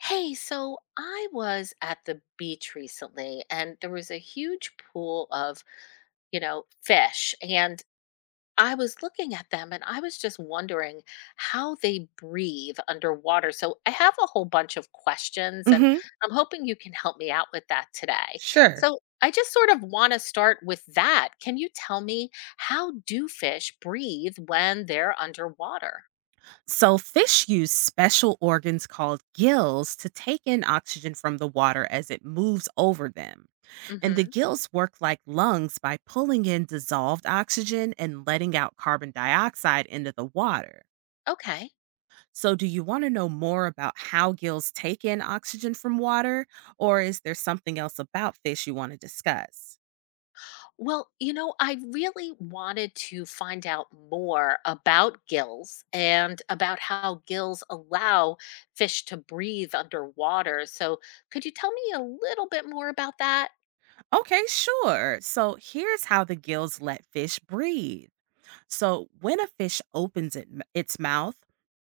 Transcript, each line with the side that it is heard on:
left: Hey, so I was at the beach recently and there was a huge pool of, fish. And I was looking at them and I was just wondering how they breathe underwater. So I have a whole bunch of questions and
right: Hmm.
left: I'm hoping you can help me out with that today.
right: Sure.
left: So I just sort of want to start with that. Can you tell me, how do fish breathe when they're underwater?
right: So, fish use special organs called gills to take in oxygen from the water as it moves over them. And the
left: Mhm.
right: gills work like lungs by pulling in dissolved oxygen and letting out carbon dioxide into the water.
left: Okay.
right: So, do you want to know more about how gills take in oxygen from water, or is there something else about fish you want to discuss?
left: Well, I really wanted to find out more about gills and about how gills allow fish to breathe underwater. So, could you tell me a little bit more about that?
right: Okay, sure. So, here's how the gills let fish breathe. So when a fish opens its mouth,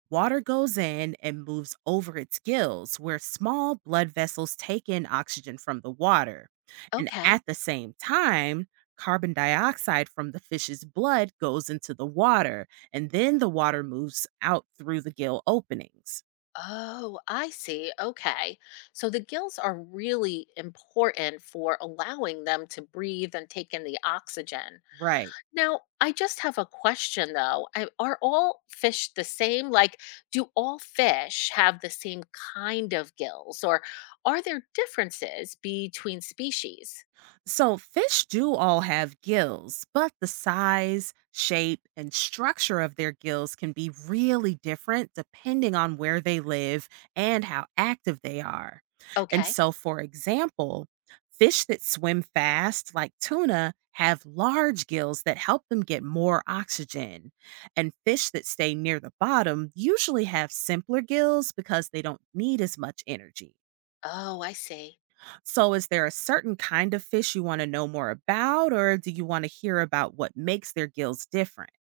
right: water goes in and moves over its gills, where small blood vessels take in oxygen from the water. And
left: Okay.
right: at the same time, carbon dioxide from the fish's blood goes into the water, and then the water moves out through the gill openings.
left: Oh, I see. Okay. So, the gills are really important for allowing them to breathe and take in the oxygen.
right: Right.
left: Now, I just have a question though. Are all fish the same? Like, do all fish have the same kind of gills, or are there differences between species?
right: So, fish do all have gills, but the size, shape, and structure of their gills can be really different depending on where they live and how active they are. And
left: Okay.
right: so, for example, fish that swim fast, like tuna, have large gills that help them get more oxygen. And fish that stay near the bottom usually have simpler gills because they don't need as much energy.
left: Oh, I see.
right: So, is there a certain kind of fish you want to know more about, or do you want to hear about what makes their gills different?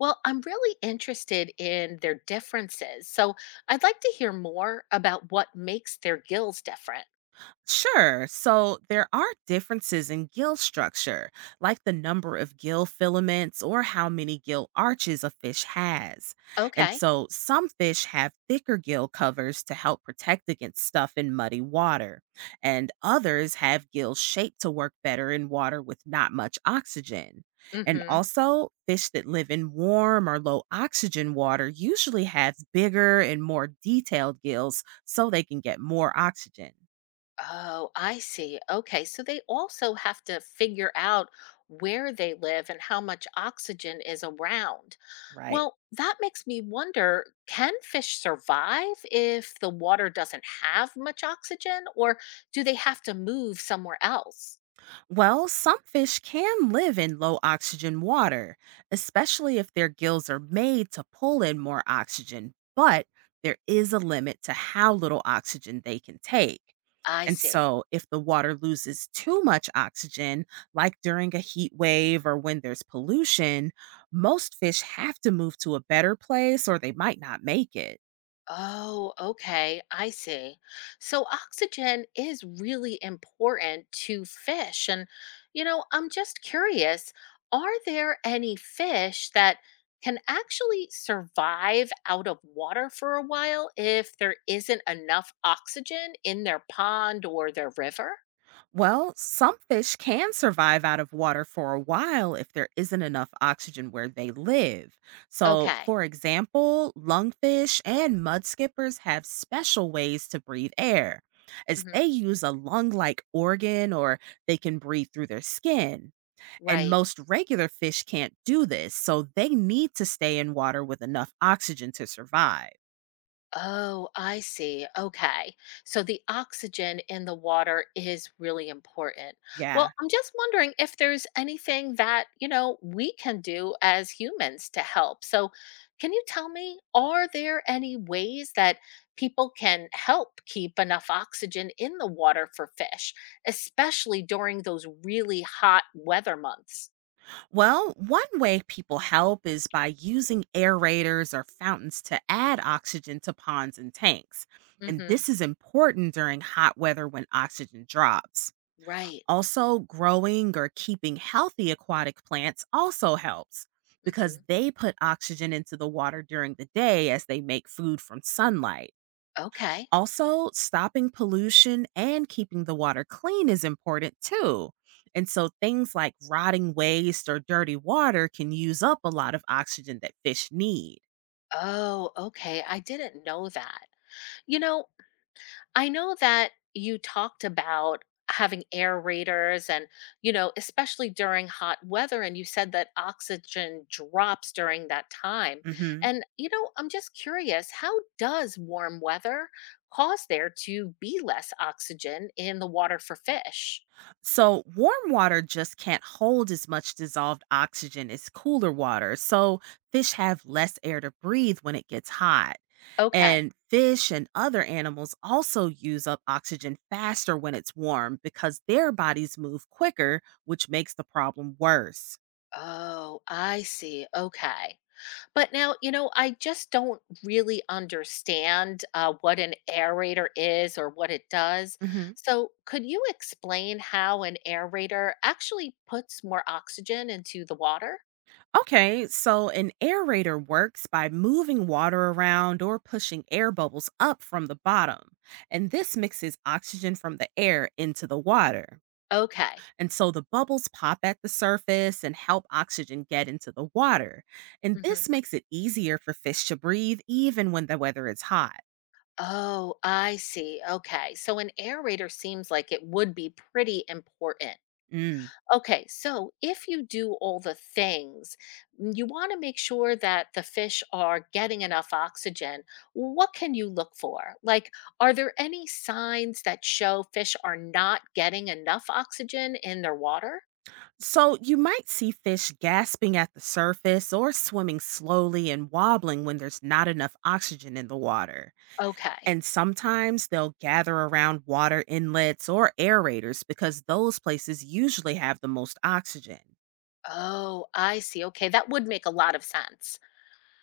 left: Well, I'm really interested in their differences. So I'd like to hear more about what makes their gills different.
right: Sure. So there are differences in gill structure, like the number of gill filaments or how many gill arches a fish has. And
left: Okay.
right: so some fish have thicker gill covers to help protect against stuff in muddy water, and others have gills shaped to work better in water with not much oxygen.
left: Mm
right: And
left: hmm.
right: also, fish that live in warm or low oxygen water usually have bigger and more detailed gills so they can get more oxygen.
left: Oh, I see. Okay. So they also have to figure out where they live and how much oxygen is around.
right: Right.
left: Well, that makes me wonder, can fish survive if the water doesn't have much oxygen, or do they have to move somewhere else?
right: Well, some fish can live in low oxygen water, especially if their gills are made to pull in more oxygen, but there is a limit to how little oxygen they can take.
left: I
right: And
left: see.
right: so, if the water loses too much oxygen, like during a heat wave or when there's pollution, most fish have to move to a better place or they might not make it.
left: Oh, okay. I see. So oxygen is really important to fish. And, I'm just curious, are there any fish that can actually survive out of water for a while if there isn't enough oxygen in their pond or their river?
right: Well, some fish can survive out of water for a while if there isn't enough oxygen where they live. So,
left: Okay.
right: for example, lungfish and mudskippers have special ways to breathe air, as
left: Hmm.
right: they use a lung like organ or they can breathe through their skin. And
left: Right.
right: most regular fish can't do this, so they need to stay in water with enough oxygen to survive.
left: Oh, I see. Okay. So the oxygen in the water is really important.
right: Yeah.
left: Well, I'm just wondering if there's anything that, we can do as humans to help. So, can you tell me, are there any ways that people can help keep enough oxygen in the water for fish, especially during those really hot weather months?
right: Well, one way people help is by using aerators or fountains to add oxygen to ponds and tanks. And
left: Mhm.
right: this is important during hot weather when oxygen drops.
left: Right.
right: Also, growing or keeping healthy aquatic plants also helps because
left: Mhm.
right: they put oxygen into the water during the day as they make food from sunlight.
left: Okay.
right: Also, stopping pollution and keeping the water clean is important too. And so, things like rotting waste or dirty water can use up a lot of oxygen that fish need.
left: Oh, okay. I didn't know that. You know, I know that you talked about having aerators and, especially during hot weather. And you said that oxygen drops during that time.
right: Mhm.
left: And, I'm just curious, how does warm weather cause there to be less oxygen in the water for fish?
right: So, warm water just can't hold as much dissolved oxygen as cooler water. So, fish have less air to breathe when it gets hot.
left: Okay.
right: And fish and other animals also use up oxygen faster when it's warm because their bodies move quicker, which makes the problem worse.
left: Oh, I see. Okay. But now, I just don't really understand what an aerator is or what it does.
right: Hmm.
left: So, could you explain how an aerator actually puts more oxygen into the water?
right: Okay, so an aerator works by moving water around or pushing air bubbles up from the bottom. And this mixes oxygen from the air into the water.
left: Okay.
right: And so the bubbles pop at the surface and help oxygen get into the water. And
left: Hmm.
right: this makes it easier for fish to breathe even when the weather is hot.
left: Oh, I see. Okay. So, an aerator seems like it would be pretty important.
right: Mm.
left: Okay, so if you do all the things, you want to make sure that the fish are getting enough oxygen. What can you look for? Like, are there any signs that show fish are not getting enough oxygen in their water?
right: So you might see fish gasping at the surface or swimming slowly and wobbling when there's not enough oxygen in the water.
left: Okay.
right: And sometimes they'll gather around water inlets or aerators because those places usually have the most oxygen.
left: Oh, I see. Okay, that would make a lot of sense.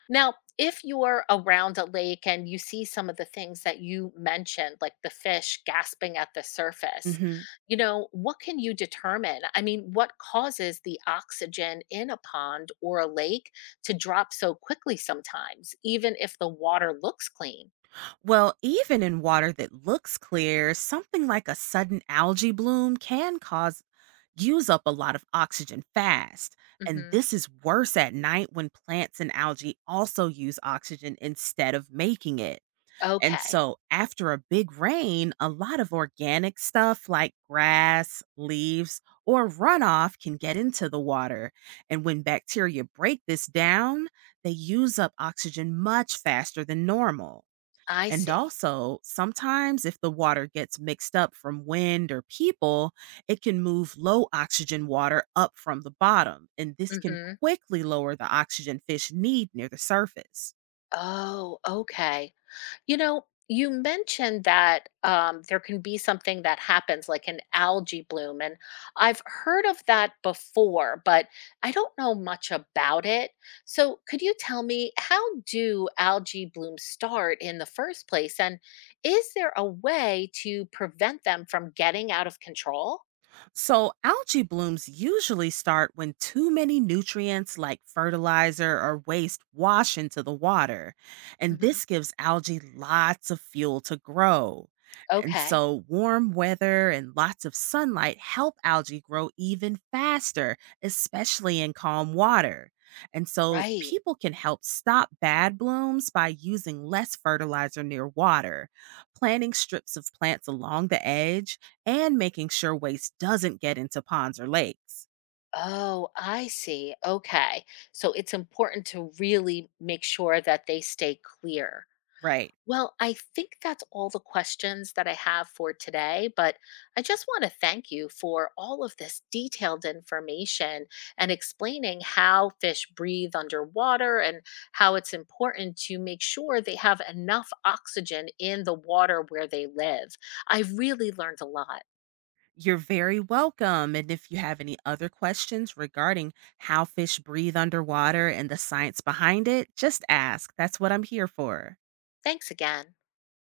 left: Now, if you're around a lake and you see some of the things that you mentioned, like the fish gasping at the surface,
right: Hmm.
left: what can you determine? I mean, what causes the oxygen in a pond or a lake to drop so quickly sometimes, even if the water looks clean?
right: Well, even in water that looks clear, something like a sudden algae bloom can cause use up a lot of oxygen fast. And
left: Hmm.
right: this is worse at night when plants and algae also use oxygen instead of making it. And
left: Okay,
right: so after a big rain, a lot of organic stuff like grass, leaves, or runoff can get into the water. And when bacteria break this down, they use up oxygen much faster than normal.
left: I
right: And
left: see.
right: also, sometimes if the water gets mixed up from wind or people, it can move low oxygen water up from the bottom. And this can
left: Hmm.
right: quickly lower the oxygen fish need near the surface.
left: Oh, okay. You know, you mentioned that there can be something that happens like an algae bloom, and I've heard of that before, but I don't know much about it. So, could you tell me, how do algae blooms start in the first place, and is there a way to prevent them from getting out of control?
right: So, algae blooms usually start when too many nutrients like fertilizer or waste wash into the water. And
left: Hmm.
right: this gives algae lots of fuel to grow. And
left: Okay,
right: so, warm weather and lots of sunlight help algae grow even faster, especially in calm water. And so,
left: right.
right: people can help stop bad blooms by using less fertilizer near water, planting strips of plants along the edge and making sure waste doesn't get into ponds or lakes.
left: Oh, I see. Okay. So it's important to really make sure that they stay clear.
right: Right.
left: Well, I think that's all the questions that I have for today, but I just want to thank you for all of this detailed information and explaining how fish breathe underwater and how it's important to make sure they have enough oxygen in the water where they live. I really learned a lot.
right: You're very welcome. And if you have any other questions regarding how fish breathe underwater and the science behind it, just ask. That's what I'm here for.
left: Thanks again.